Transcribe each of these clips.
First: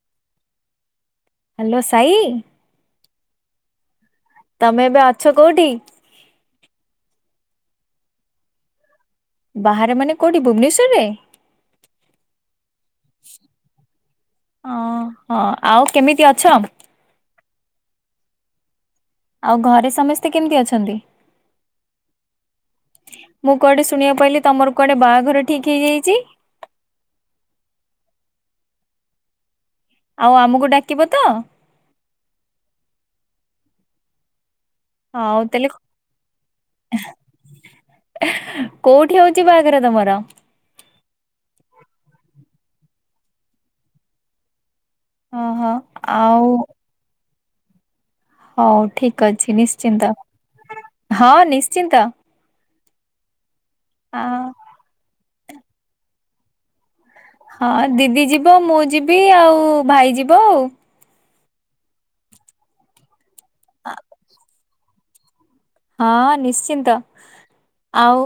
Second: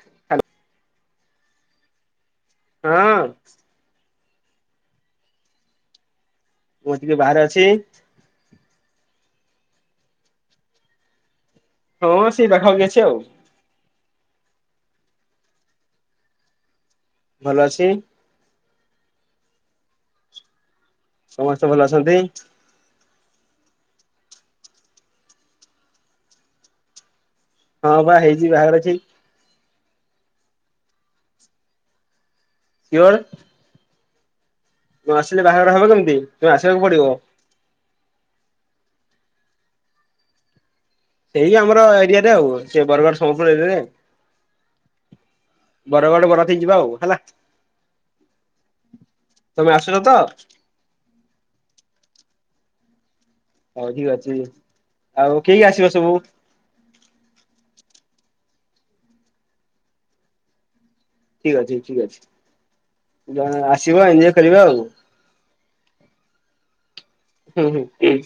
Hello. Hello Sai. ହୁଁ। ତମେ ଏବେ ଅଛ କୋଉଠି। ମୁ ଟିକେ ବାହାରେ ଅଛି। ବାହାରେ ମାନେ କୋଉଠି ଭୁବନେଶ୍ଵରରେ। ହଁ ସେଇ ପାଖପାଖି ଅଛି ଆଉ। ଅଁ ହଁ ଆଉ କେମିତି ଅଛ। ଭଲ ଅଛି। ଆଉ ଘରେ ସମସ୍ତେ କେମିତି ଅଛନ୍ତି। ସମସ୍ତେ ଭଲ ଅଛନ୍ତି। ମୁଁ କୁଆଡ଼େ ଶୁଣିବାକୁ ପାଇଲି ତମର କୁଆଡ଼େ ବାହାଘର ଠିକ୍ ହେଇଯାଇଛି? ହଁ ବା ହେଇଛି ବାହାଘର ଠିକ୍। ଆଉ ଆମୁକୁ ଡାକିବ ତ? ସିଓର୍। ନ ହଉ ଆସିଲେ ତାହେଲେ ବାହାଘର ହେବ କେମିତି? ତମେ ଆସିବାକୁ ପଡିବ। କୋଉଠି ହଉଛି ବାହାଘର ତମର? ସେଇ ଆମର ଏରିଆରେ ଆଉ। ସେ ବରଗଡ଼ ସମ୍ବଲପୁୁର ଏରିଆରେ। ଓହୋ ବରଗଡ଼ ଆଉ ବରା ଖାଇ ଯିବା ଆଉ ହେଲା। ହଉ ଠିକ୍ ଅଛି ତମେ ଆସୁଛ ତ ନିଶ୍ଚିନ୍ତ, ହଁ ନିଶ୍ଚିନ୍ତ। ହଉ ଠିକ୍ ଆ ଅଛି। ଆଉ କିଏ କିଏ ଆସିବ ସବୁ? ହଁ ଦିଦି ଯିବ, ମୁଁ ଯିବି ଆଉ ଭାଇ ଯିବ ଆଉ। ଠିକ୍ ଅଛି ଠିକ୍ ଅଛି। ଜଣେ ଆସିବ ଏଞ୍ଜୟ କରିବା ଆଉ। ହଁ ନିଶ୍ଚିନ୍ତ। ହୁଁ ହୁଁ। ଆଉ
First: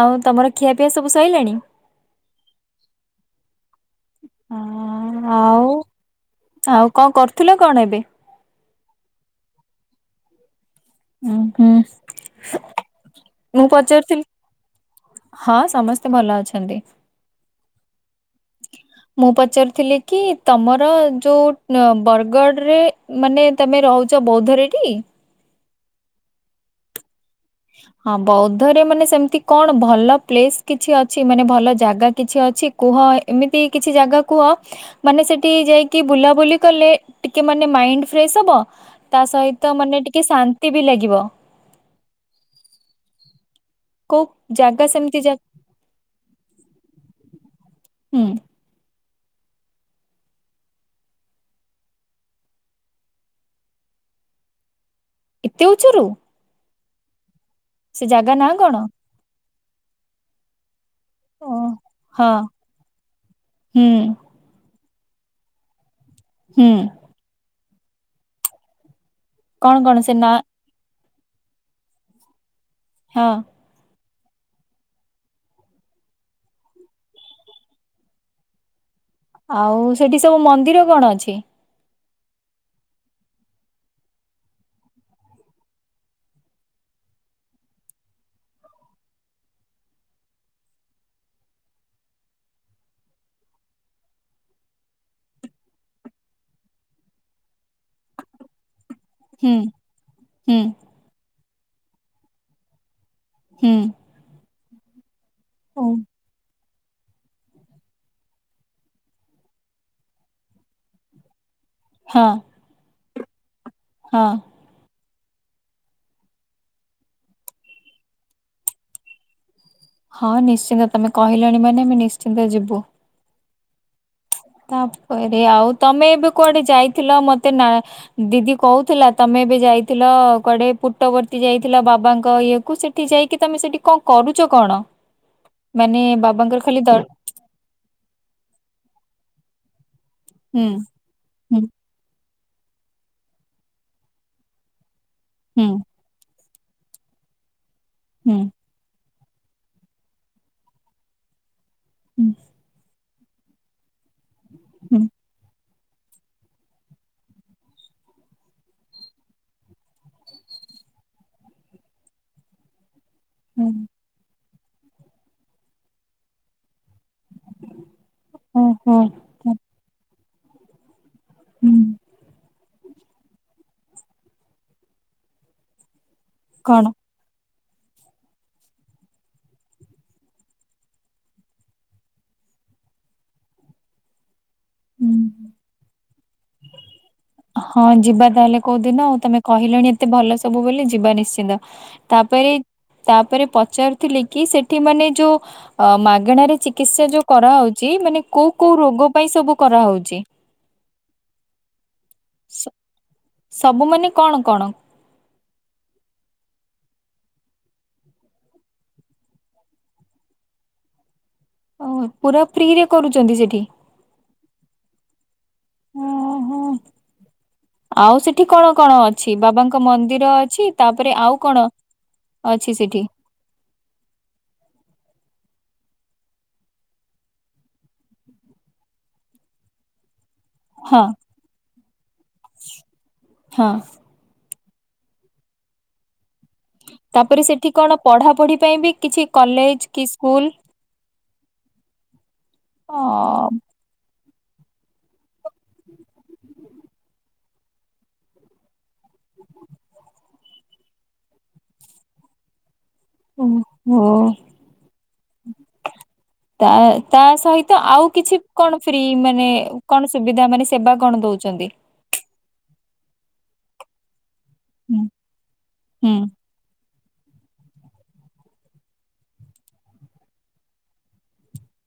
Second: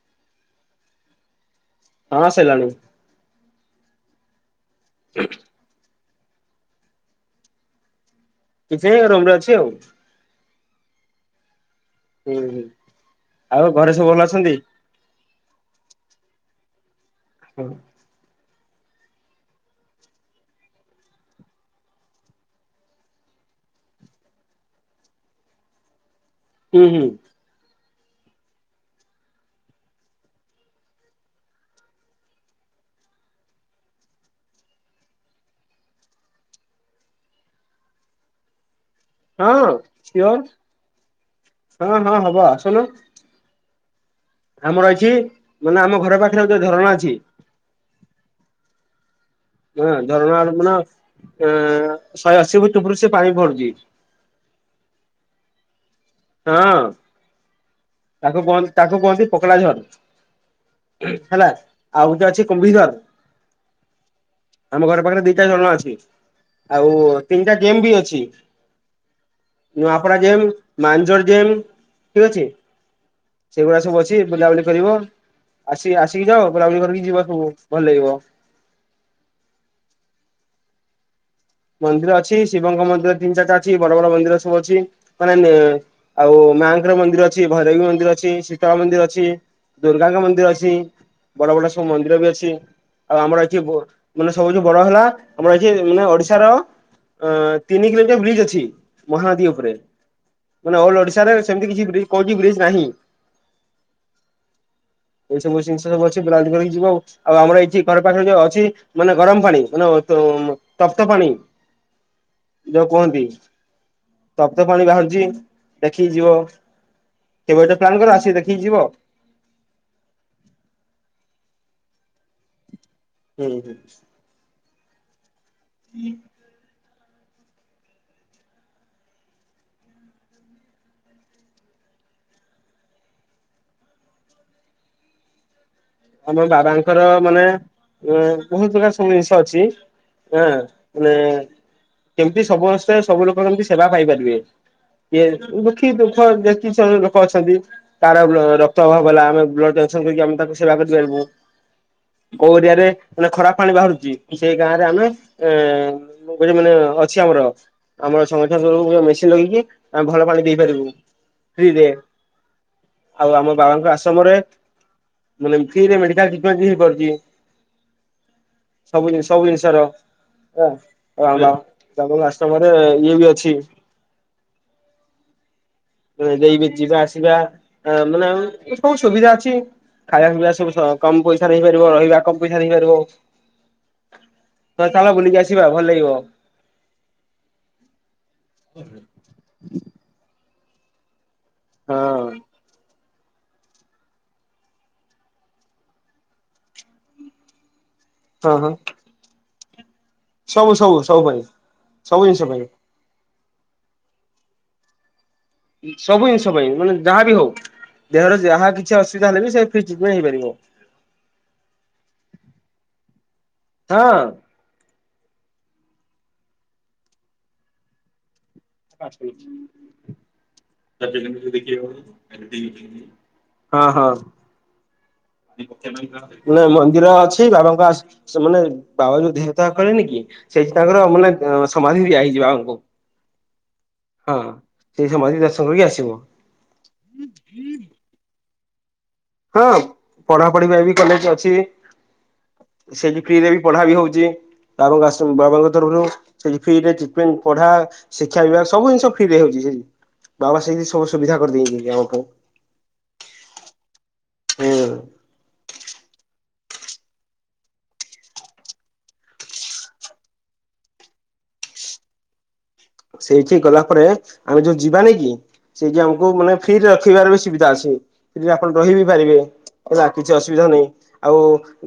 ଆଉ ତମର ଖିଆପିଆ ସବୁ ସଇଲାଣି? ହଁ ସଇଲାଣି। ହଁ ଆଉ, ଆଉ କଣ କରୁଥିଲ କଣ ଏବେ? କିଛି ନାଇଁ ରୁମ୍ ରେ ଅଛି ଆଉ। ଉଁ ହୁଁ। ହୁଁ ହୁଁ, ମୁଁ ଆଉ ଘରେ ସବୁ ପଚାରୁଥିଲି ଭଲ ଅଛନ୍ତି? ହଁ ସମସ୍ତେ ଭଲ ଅଛନ୍ତି। ହୁଁ। ମୁଁ ପଚାରୁଥିଲି କି ତମର ଯୋଉ ଉଁ ବରଗଡରେ ମାନେ ତମେ ରହୁଛ ବୌଦ୍ଧରେ ଟି? ହୁଁ ହୁଁ। ହଁ ବୌଦ୍ଧରେ ମାନେ ସେମିତି କଣ ଭଲ ପ୍ଲେସ କିଛି ଅଛି ମାନେ ଭଲ ଜାଗା କିଛି ଅଛି? କୁହ ଏମିତି କିଛି ଜାଗା କୁହ ମାନେ ସେଠି ଯାଇକି ବୁଲାବୁଲି କଲେ ଟିକେ ମାନେ ମାଇଣ୍ଡ ଫ୍ରେଶ୍ ହବ। ତା ହଁ ସହିତ ମାନେ ଟିକେ ସିଓର। ଶାନ୍ତି ବି ଲାଗିବ। ହଁ ହଁ ହବ ଆସୁନୁ। କୋଉ ଜାଗା ଆମର ଅଛି ସେମିତି ଜା ମାନେ ଆମ ଘର ପାଖରେ ଯୋଉ ଝରଣା ଅଛି। ହୁଁ। ହଁ ଝରଣା ର ମାନେ ଏ ଶହେ ଅଶି ଫୁଟ ଉପରୁ ସେ ପାଣି ପଡୁଛି। ଏତେ ଉଚାରୁ? ହଁ। ଜାଗା ତାକୁ ନାଁ [unintelligible] କଣ? ତାକୁ କୁହନ୍ତି ପୋକଡ଼ାଝର୍। ହେଲା ଓ ଆଉ ଗୋଟେ ହଁ। ଅଛି କୁମ୍ଭିଝଲ୍। ହୁଁ ଆମ ଘର ପାଖରେ ଦିଟା ଝରଣା ଅଛି। ହୁଁ ଆଉ ତିନିଟା ଡେମ୍ ବି ଅଛି। କଣ କଣ ସେ ନୂଆପଡା ନା ଜେମ୍, ମାନଝର୍ ଜେମ୍ ଠିକ୍ ଅଛି। ହଁ। ସେଇଗୁଡା ସବୁ ଅଛି ବୁଲାବୁଲି କରିବ। ଆସି ଆସିକି ଯାଓ ବୁଲାବୁଲି କରିକି ଯିବ ସବୁ ଭଲଲାଗିବ। ଆଉ ସେଠି ସବୁ ମନ୍ଦିର କଣ ଅଛି? ମନ୍ଦିର ଅଛି। ଶିବଙ୍କ ମନ୍ଦିର ତିନି ଚାରିଟା ଅଛି। ବଡ ବଡ ମନ୍ଦିର ସବୁ ଅଛି। ମାନେ ନେ ଆଉ ମାଆଙ୍କର ମନ୍ଦିର ଅଛି। ଭୈରବୀ ମନ୍ଦିର ଅଛି। ଶୀତଳା ମନ୍ଦିର ଅଛି। ଦୁର୍ଗାଙ୍କ ମନ୍ଦିର ଅଛି। ବଡ ବଡ ସବୁ ମନ୍ଦିର ବି ଅଛି। ଆଉ ଆମର ଆଜି ବୋ ମାନେ ସବୁଠୁ ବଡ ହେଲା ଆମର ଆଜି ଏ ମାନେ ଅଡି ଏଠାର ଅଁ ତିନି କିଲୋମିଟର୍ ବ୍ରିଜ୍ ଅଛି। ମହାନଦୀ ହୁଁ ଓପରେ ହୁଁ ମାନେ ଅଲ୍ ଓଡିଶାରେ ସେମିତି କିଛି ବ୍ରିଜ୍ କୌଣସି ବ୍ରିଜ୍ ନାହିଁ। ହୁଁ। ଏଇ ସବୁ ଓ ଜିନଷ ସବୁ ଅଛି ପ୍ଲାନ କରିକି ଯିବ ଆଉ। ଆଉ ଆମର ଏଇଠି ଘର ପାଖରେ ଯୋଉ ଅଛି ମାନେ ଗରମ୍ ପାଣି ମାନେ ଅ ତ ମ। ତ ପାଣି। ହଁ। ଯୋଉ କୁହନ୍ତି। ହଁ। ତପ୍ତପାଣି ବାହାରୁଚି ଦେଖିକି ଯିବ। କେବେ ଗୋଟେ ପ୍ଲାନ୍ କର ଆସି ଦେଖିକି ଯିବ। ହଁ ନିଶ୍ଚିନ୍ତ ତମେ କହିଲଣି ମାନେ ଆମେ ନିଶ୍ଚିନ୍ତ ଯିବୁ। ହୁଁ ହୁଁ। ତାପରେ ଆଉ ତମେ ଏବେ କୁଆଡେ ଯାଇଥିଲ ମତେ ନା। ଦିଦି କହୁଥିଲା ତମେ ଏବେ ଯାଇଥିଲ କୁଆଡେ ପୁଟବର୍ତ୍ତୀ ଯାଇଥିଲ ବାବାଙ୍କ ଇଏ କୁ ସେ ଠି ଯାଇକି ତମେ ସେଠି କଣ କରୁଚ କଣ? ମାନେ ଆମ ଖାଲି ଦ ବାବାଙ୍କର ମାନେ। ଏଁ ବହୁତ୍ ପ୍ରକାର୍ ସବୁ ଜିନଷ ଅଛି ଆଁ ହୁଁ ମାନେ। ହୁଁ କେମତି ସମସ୍ତେ ସବୁ ଲୋକ କେମିତି ସେବା ପାଇପାରିବେ। ଇଏ ହୁଁ ଦୁଃଖୀ ଦୁଃଖ ଯେକି ଜଣେ ଲୋକ ଅଛନ୍ତି ତାର ହୁଁ ର କ୍ତ ଅଭାବ ହେଲା ଆମେ ବ୍ଲଡ଼ଟେଷ୍ଟ କରିକି ଆମେ ତାକୁ ସେବା କରିପାରିବୁ ହୁଁ କୋଉ ଏରିଆରେ। ମାନେ ଖରାପ୍ ପାଣି ବାହାରୁଚି ସେ ଗାଁରେ ହୁଁ ଆମେ ଏଁ ଗୋଟେ ମାନେ ଅଛି ଆମର। ଆମର ସଂଗଠନ ତରଫରୁ ଗୋଟେ ମେସିନ୍ ଲଗେଇକି ଆମେ ଭଲ ପାଣି ପିଇପାରିବୁ ଫ୍ରି ରେ। ଆଉ ଆମ ହୁଁ ବାବାଙ୍କ ଆଶ୍ରମରେ। ମାନେ ଏମ୍ତିରେ ମେଡିକାଲ ଟ୍ରିଟମେଣ୍ଟ ବି ହେଇପାରୁଚି ଓହୋ ସବୁ ଜିନ ସବୁ ଜିନଷ ର ଆ ହୁଁ ତାଙ୍କ ଆଶ୍ରମରେ ଇଏ ବି ଅଛି। ଦେଇକି କଣ? ଯିବା ଆସିବା ମାନେ ଉଁ ସବୁ ସୁବିଧା ଅଛି। ଖାଇବା ପିଇବା ସବୁ ସ କମ୍ ପଇସାରେ ହେଇପାରିବ ରହିବା କମ୍ ପଇସାରେ ହେଇପାରିବ। । ହଉ ଚାଲ ବୁଲିକି ଆସିବା ଭଲ୍ ଲାଗିବ। [unintelligible] ହଁ ଯିବା ତାହେଲେ କୋଉଦିନ ତମେ କହିଲଣି ଏତେ ଭଲ ସବୁ ବୋଲି ଯିବା ନିଶ୍ଚିନ୍ତ। ହଁ ତାପରେ ତାପରେ ପଚାରୁଥିଲେ କି ସେଠି ମାନେ ଯୋଉ। ଅ ମାଗେଣାରେ ଚିକିତ୍ସା ଯୋଉ କରାହଉଚି ମାନେ କୋଉ ହଁ ହଁ କୋଉ ରୋଗ ପାଇଁ ସବୁ କରାହଉଚି। ସବୁ ସବୁ ସବୁ ପାଇଁ ସବୁ ଜିନଷ ପାଇଁ। ସବୁମାନେ କଣ କଣ? ଉଁ ସବୁ ଜିନଷ ପାଇଁ ମାନେ ଯାହାବି ହଉ। ଦେହର ଯାହା କିଛି ଅସୁବିଧା ହେଲେ ବି ସେ ଫ୍ରି ଟ୍ରିଟମେଣ୍ଟ ହେଇପାରିବ। ଓହୋ ପୁରା ଫ୍ରିରେ କରୁଚନ୍ତି ସେଠି? ହଁ ହଁ ଆଉ ସେଠି କଣ। କଣ ଅଛି ବାବାଙ୍କ ମନ୍ଦିର ଅଛି ତାପରେ ଆଉ କଣ ଅଛି ସେଠି? ହଁ ହଁ। ସେ ମୁଖ୍ୟ। [unintelligible] ମାନେ ମନ୍ଦିର ଅଛି ବାବାଙ୍କ ଆସ୍ ସେମାନେ ବାବା ଯୋଉ ଦେହତ୍ୟାଗ କଲେନି କି। ସେଇଠି ହଁ ତାଙ୍କର ମାନେ ଏଁ ସମାଧି ଦିଆ ହେଇଛି ବାବା ଙ୍କୁ। ହଁ ହଁ ସେଇ ସମାଧୀ ଦର୍ଶନ କରିକି ଆସିବ। ତାପରେ ସେଠି କଣ ପଢାପଢି ପାଇଁ ବି କିଛି। ହଁ କଲେଜ କି ସ୍କୁଲ ପଢାପଢି ପାଇଁ ବି କଲେଜ ଅଛି। ଅ ସେଠି ଫ୍ରି ରେ ବି ପଢା ବି ହଉଛି ବା ଆଶ୍ର ବାବାଙ୍କ ତରଫରୁ। ସେଠି ଫ୍ରିରେ ଜିପେନ୍ ପଢା ଶିକ୍ଷା ବିଭାଗ ସବୁ ଜିନିଷ ଫ୍ରିରେ ହଉଛି ସେଠି। ବାବା ସେଇଠି ସବୁ ସୁବିଧା କରିଦେଇ ଯାଇଛନ୍ତି ଆମପାଇଁ। ଓ ହୋ। ହୁଁ। ତା ତା ସହିତ ଆଉ କିଛି କଣ ଫ୍ରି ମାନେ। କଣ ସୁବିଧା ମାନେ ସେବା କଣ ଦଉଛନ୍ତି। ସେଇଠିକି ଗଲା ପରେ ଆମେ ଯୋଉ ହୁଁ ଯିବାନି କି ସେଇଠି ହୁଁ। ଆମକୁ ମାନେ। ଫ୍ରିରେ ରଖିବାର ବି ସୁବିଧା ଅଛି ଫ୍ରିରେ ଆପଣ ରହି ବିି ପାରିବେ ହେଲା କିଛି ଅସୁବିଧା ନାହିଁ। ଆଉ।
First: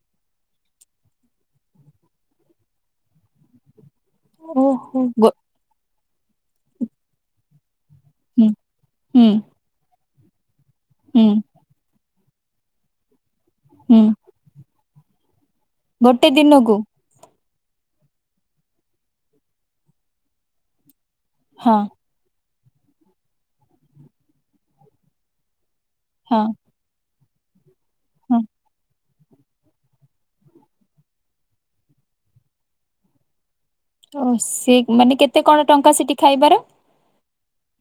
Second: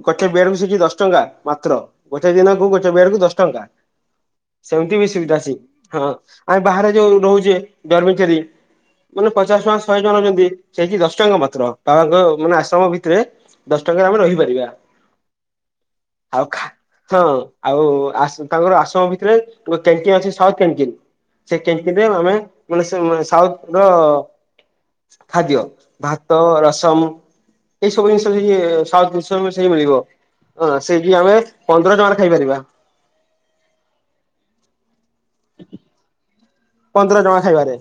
ଗୋଟେ ବେଡ କୁ ସେଠି ଦଶ ଟଙ୍କା ମାତ୍ର ଗୋଟେ ଦିନକୁ ଗୋଟେ ବେଡ କୁ ଦଶ ଟଙ୍କା। ସେମିତି ଓହୋ। ବି ଗୋ ସୁବିଧା ସି ହଁ ଆମେ ବାହାରେ ଯୋଉ ରହୁଛେ। ଧର୍ମେଚାରୀ ହୁଁ ହୁଁ ମାନେ ପଚାଶ ଟଙ୍କା ଶହେ ଟଙ୍କା ନେଉଛନ୍ତି ସେଇି ଟି ଦଶ ହୁଁ ଟଙ୍କା ମାତ୍ର। ବାବାଙ୍କ ମାନେ ଆଶ୍ରମ ଭିତରେ ଦଶ ହୁଁ ଟଙ୍କାରେ ଆମେ ରହିପାରିବା ଗୋଟେ ଆଉ ଖା ଦିନକୁ। ହଁ ଆଉ ଆଶ ତାଙ୍କର ଆଶ୍ରମ ଭିତରେ ଗୋଟେ କ୍ୟାଣ୍ଟିନ ଅଛି ସାଉଥ କ୍ୟାଣ୍ଟିନ। ସେ ହଁ କେଣ୍ଟିନ୍ ରେ ମାନେ ମାନେ ସେ ମାନେ ସାଉଥ୍ ର ଖାଦ୍ୟ। ଭାତ ହଁ। ରସମ ଏଇ ସବୁ ଜିନିଷ ହଁ ମିଳେ ସା ତମେ ସେଇ ମିଳିବ ସେଇଠି ଆମେ ପନ୍ଦର ଟଙ୍କା ର ଖାଇପାରିବା। ଓ ସେ ମାନେ କେତେ କଣ ଟଙ୍କା ସେଠି ଖାଇବାର। ପନ୍ଦର ଟଙ୍କା ଖାଇବାରେ।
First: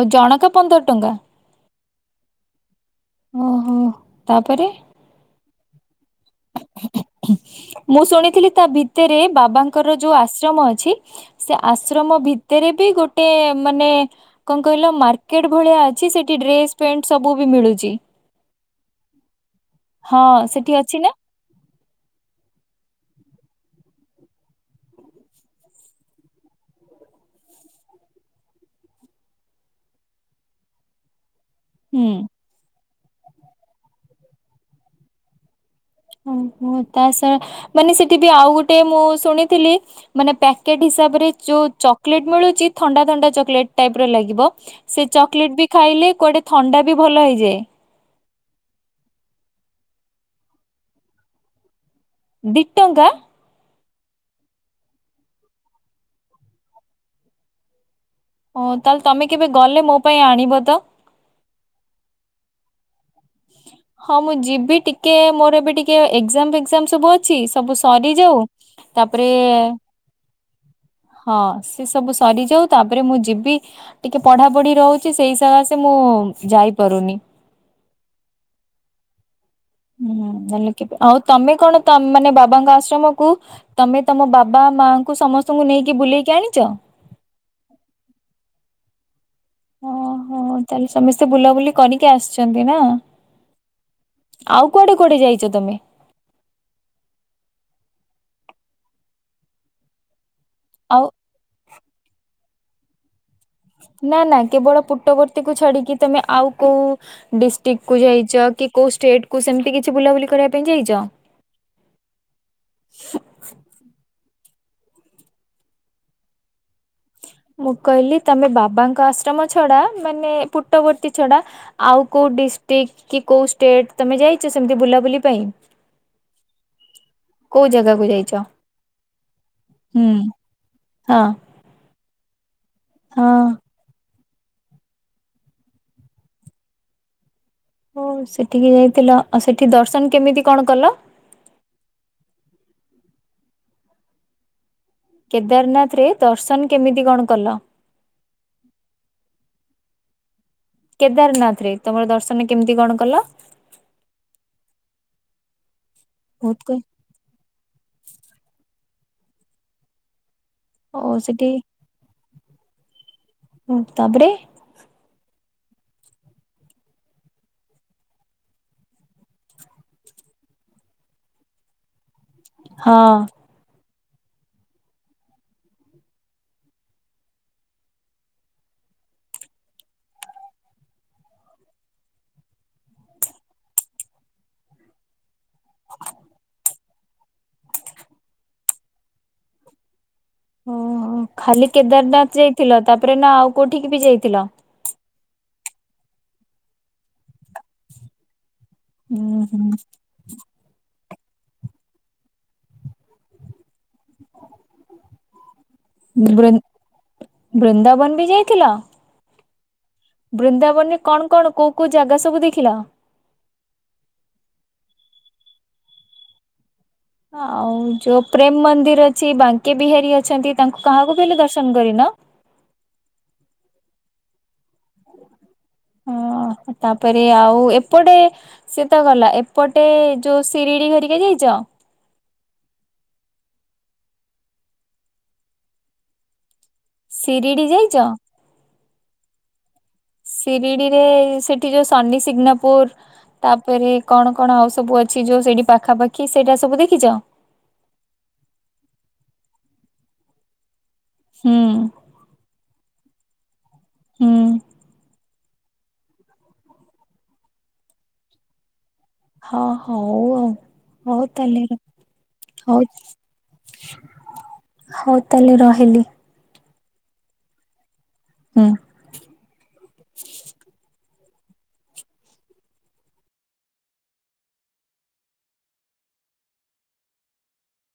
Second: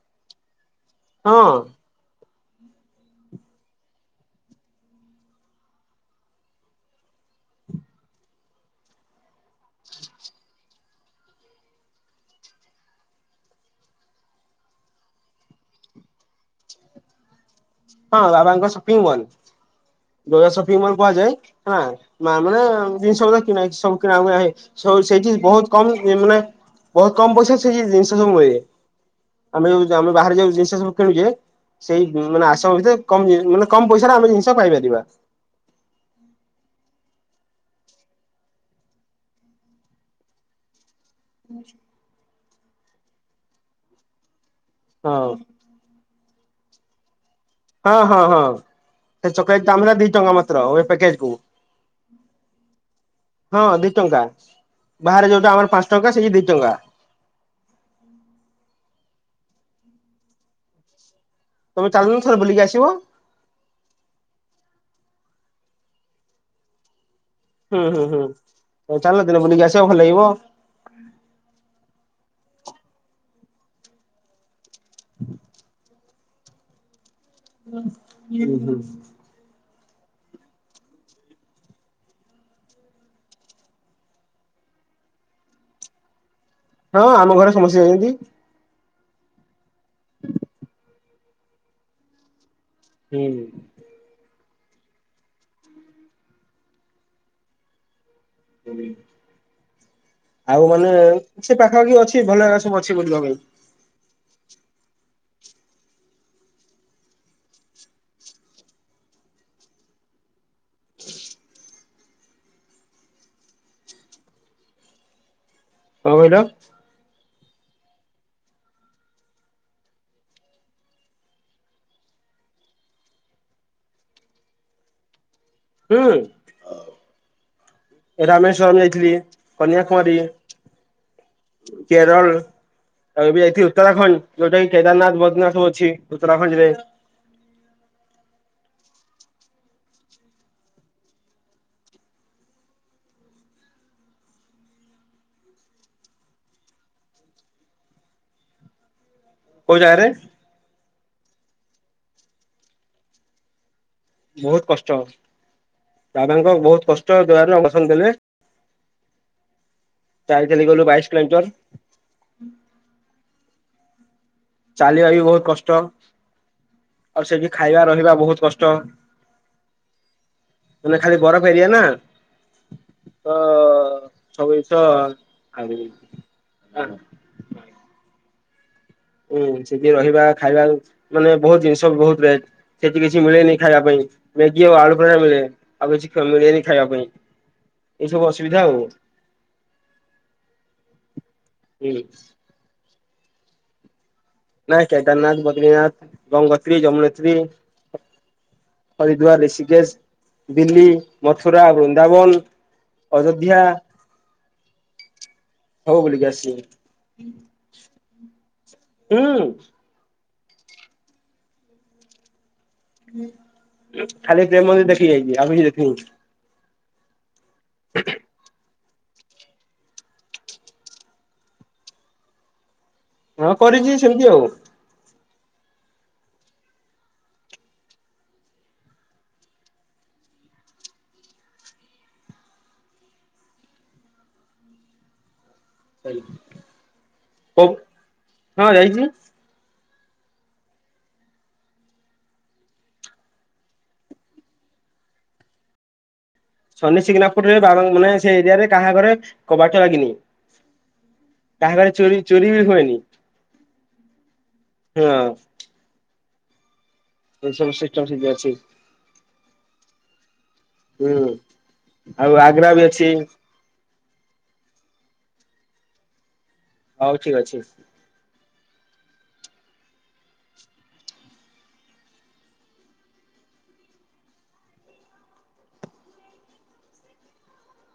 ଓ ଜଣକା ପନ୍ଦର ଟଙ୍କା। ହଁ। ଓହୋ ତାପରେ। ମୁଁ ଶୁଣିଥିଲି ତା ଭିତରେ ବାବାଙ୍କର ଯୋଉ ଆଶ୍ରମ ଅଛି। ସେ ଆଶ୍ରମ ଭିତରେ ବି ଗୋଟେ ମାନେ। କଁ କହିଲ ମାର୍କେଟ ଭଳିଆ ଅଛି ସେଠି ଡ୍ରେସ ପେଣ୍ଟ ସବୁ ବି ମିଳୁଛି। ହଁ ବାବାଙ୍କ ସପିଂ ମଲ ହଁ ଯୋଉ ଟା ସେଠି ସପିଂ ଅଛି ମଲ ନା? କୁହାଯାଏ। ହଁ ମା ମାନେ ଜିନିଷ ଗୁରା କିଣା ହେଇଚି ସବୁ କିଣାକୁଣା ହେ। ସବୁ ସେଇଠି ବହୁତ କମ୍ ମାନେ ବହୁତ କମ୍ ପଇସା ସେ ଜିନିଷ ସବୁ ମିଳେ। ଆମେ ଯୋଉ ଆମେ ବାହାରେ ଯୋଉ ଜିନିଷ ସବୁ କିଣୁଛେ। ସେଇ ହୁଁ ମାନେ ଆଶ୍ରମ ଭିତରେ କମ୍ ମାନେ କମ୍ ପଇସାରେ ଆମେ ଜିନିଷ ପାଇପାରିବା। ଉଁ ହୁଁ ତା ସହ ମାନେ ସେଠି ବି ଆଉ ଗୋଟେ ମୁଁ ଶୁଣିଥିଲି। ମାନେ ପ୍ୟାକେଟ୍ ହିସାବରେ। ଯୋଉ ଚକୋଲେଟ ମିଳୁଛି ଥଣ୍ଡା ଥଣ୍ଡା ଚକଲେଟ ଟାଇପ ର ଲାଗିବ ସେ ହଁ ଚକୋଲେଟ ବି। ଖାଇଲେ କୁଆଡେ ଥଣ୍ଡା ବି ଭଲ ହେଇଯାଏ। ହଁ ହଁ ହଁ ସେ ଚକଲେଟ ଦାମ ହେଲା ଦି ଟଙ୍କା ମାତ୍ର ଗୋଟେ ପ୍ୟାକେଟ କୁ। ଦି ଟଙ୍କା। ହଁ ଦି ଟଙ୍କା ବାହାରେ ଯୋଉଟା ଆମର ପାଞ୍ଚ ଟଙ୍କା ସେଇଠି ଦି ଟଙ୍କା। ଓ ତାହେଲେ ତମେ କେବେ ଗଲେ ମୋ ପାଇଁ ଆଣିବ ତ। ତମେ ଚାଲୁନ ଥରେ ବୁଲିକି ଆସିବ। ହଁ ମୁଁ ଯିବି ଟିକେ ମୋର ଏବେ ଟିକେ ଏକ୍ଜାମ ଫେକ୍ଜାମ ସବୁ ଅଛି। ଅଛି ସବୁ ହୁଁ ହୁଁ ସରି ଯାଉ ହୁଁ ଚାଲ ତାପରେ ଦିନେ ବୁଲିକି ଆସିବ ଭଲ ଲାଗିବ ହଁ ସେ ସବୁ ସରିଯାଉ ତାପରେ ମୁଁ ଯିବି। ଟିକେ ପଢା ପଢି ରହୁଛି ସେଇ ସକାଶେ ମୁଁ ଯାଇପାରୁନି। କିନ୍ତୁ। ହୁଁ ଭଲ କେବେ ଆଉ ତମେ କଣ ମାନେ ବାବାଙ୍କ ଆଶ୍ରମକୁ ତମେ ତମ ବାବା, ମାଙ୍କୁ ସମସ୍ତଙ୍କୁ ନେଇକି ବୁଲେଇକି ଆଣିଛ। ହଁ ଆମ ଘରେ ସମସ୍ତେ ଯାଇଛନ୍ତି। ହଁ [unintelligible] ତାହେଲେ ସମସ୍ତେ ବୁଲାବୁଲି କରିକି ଆସିଛନ୍ତି ନା। ହୁଁ ଆଉ କୁଆଡେ କୁଆଡେ ଯାଇଛ ତମେ। ଆଉ ମାନେ ସେ ପାଖାପାଖି ଅଛି ଭଲ ଲାଗା ସବୁ ଅଛି ବୁଲିବା ପାଇଁ। ନା ନା କେବଳ ପୁଟବର୍ତ୍ତୀକୁ ଛାଡିକି ତମେ ଆଉ କୋଉ ଡିଷ୍ଟିକ କୁ ଯାଇଛ କି କୋଉ ଷ୍ଟେଟ କୁ ସେମିତି କିଛି ବୁଲାବୁଲି କରିବା ପାଇଁ ଯାଇଛ। [inaudible] କଣ କହିଲ। ମୁଁ କହିଲି ତମେ ବାବାଙ୍କ ଆଶ୍ରମ ଛଡା ମାନେ ପୁଟବର୍ତ୍ତୀ ଛଡା ଆଉ କୋଉ ଡିଷ୍ଟିକ କି କୋଉ ଷ୍ଟେଟ ତମେ ଯାଇଛ ସେମତି ବୁଲାବୁଲି ପାଇଁ। ହୁଁ। କୋଉ ଜାଗାକୁ ଯାଇଛ? ରାମେଶ୍ଵରମ ଯାଇଥିଲି ହୁଁ। କନ୍ୟାକୁମାରୀ ହଁ କେରଳ ହଁ ଆଉ ଏବେ ଯାଇଥିବ। ଉତ୍ତରାଖଣ୍ଡ ଯୋଉଟା କି କେଦାରନାଥ, ବଦ୍ରିନାଥ ସବୁ ଅଛି ଉତ୍ତରାଖଣ୍ଡ ରେ। ଓହୋ ସେଠିକି ଯାଇଥିଲ ଆଉ ସେଠି ଦର୍ଶନ କେମିତି କଣ କଲ। କେଦାରନାଥ ରେ ଦର୍ଶନ କେମିତି କଣ କଲ। କୋଉ ଜାଗାରେ। କେଦାରନାଥ ରେ ତମର ଦର୍ଶନ କେମିତି କଣ କଲ। ବହୁତ କଷ୍ଟ ହଉଛି ବାବାଙ୍କ ବହୁତ କଷ୍ଟ ଦୁଆରେ ଅସନ ଦେଲେ। ଚାଲି ଚାଲି ଗଲୁ। ବାଇଶ ଓ କିଲୋମିଟର ସେଠି ତାପରେ। ଚାଲିବା ବି ବହୁତ କଷ୍ଟ। ଆଉ ସେଠି ଖାଇବା ରହିବା ବହୁତ କଷ୍ଟ। ମାନେ ଖାଲି ବରଫ ଏରିଆ ନା। ହଁ। ତ ସବୁ ଜିନିଷ ଆଣିଦେବି। ହୁଁ ସେଠି ରହିବା, ଖାଇବା ମାନେ ବହୁତ ଜିନିଷ ବହୁତ ରେଟ୍। ସେଠି କିଛି ମିଳେନି ଖାଇବା ପାଇଁ ମ୍ୟାଗି ଆଉ ଆଳୁ ଫେଣା ମିଳେ। ଆଉ କିଛି ମିଳେନି ଖାଇବା ପାଇଁ। ଏଇ ସବୁ ଅସୁବିଧା ଆଉ। ଓହୋ ଖାଲି ହୁଁ। କେଦାରନାଥ ଯାଇଥିଲ। ତାପରେ ନା ଆଉ କୋଉଠିକି ବି ଯାଇଥିଲ। ନାଇଁ କେଦାରନାଥ, ବଦ୍ରୀନାଥ, ଗଙ୍ଗୋତ୍ରୀ, ଯମୁନେତ୍ରୀ। ହରିଦ୍ବାର ହୁଁ ହୁଁ ଏରେସିିକେଜ। ଦିଲ୍ଲୀ, ମଥୁରା, ବୃନ୍ଦାବନ, ଅଯୋଧ୍ୟା। ସବୁ ବୁଲିକି ଆସିଛି। ବୃନ୍ଦାବନ ବି ଯାଇଥିଲ। ହୁଁ। ବୃନ୍ଦାବନ କଣ କଣ କୋଉ କୋଉ ଜାଗା ସବୁ ଦେଖିଲ। ଖାଲି ପ୍ରେମ ମନ୍ଦିର ଦେଖି ଯାଇଛି ଆଉ କିଛି ଦେଖିନି। ଆଉ ଯୋଉ ପ୍ରେମ ମନ୍ଦିର ଅଛି, ବାଙ୍କେ ବିହାରୀ ଅଛନ୍ତି ତାଙ୍କୁ କାହାକୁ ବି ହେଲେ ଦର୍ଶନ କରିନ? ହଁ କରିଛି ସେମିତି ଆଉ। ହଁ ତାପରେ ଆଉ ଏପଟେ ସେ ତ ଗଲା ଏପଟେ ଯୋଉ ଶିରିଡି ହରିକା ଯାଇଛ? [inaudible] ଶିରିଡି ଯାଇଛ? ହଁ ଯାଇଛି। ଶିରିଡ଼ିରେ ସେଠି ଯୋଉ ସନିସିଗ୍ନାପୁର ତାପରେ କଣ କଣ ଆଉ ସବୁ ଅଛି ଯୋଉ ସେଇଠି ପାଖାପାଖି କି ସେଇଟା ସ ସନିସିଗ୍ନାପୁରରେ [unintelligible] ମାନେ ସେ ଏରିଆରେ କାହା ଘରେ କବାଟ ଲାଗିନି। ହୁଁ କାହା ଘରେ ଚୋରି ଚୋରି ବି ହୁଏନି। ହୁଁ ହଁ। ଏଇ ସବୁ ସିଷ୍ଟମ ସେଇଠି ଅଛି। ହଁ ହଉ ଆଉ। ହୁଁ ହଉ ତାହେଲେ ର ଆଉ ଆଗ୍ରା ହଉ। ବି ଅଛି ହଉ ତାହେଲେ ରହିଲି। ହଉ ଠିକ ଅଛି। ହୁଁ।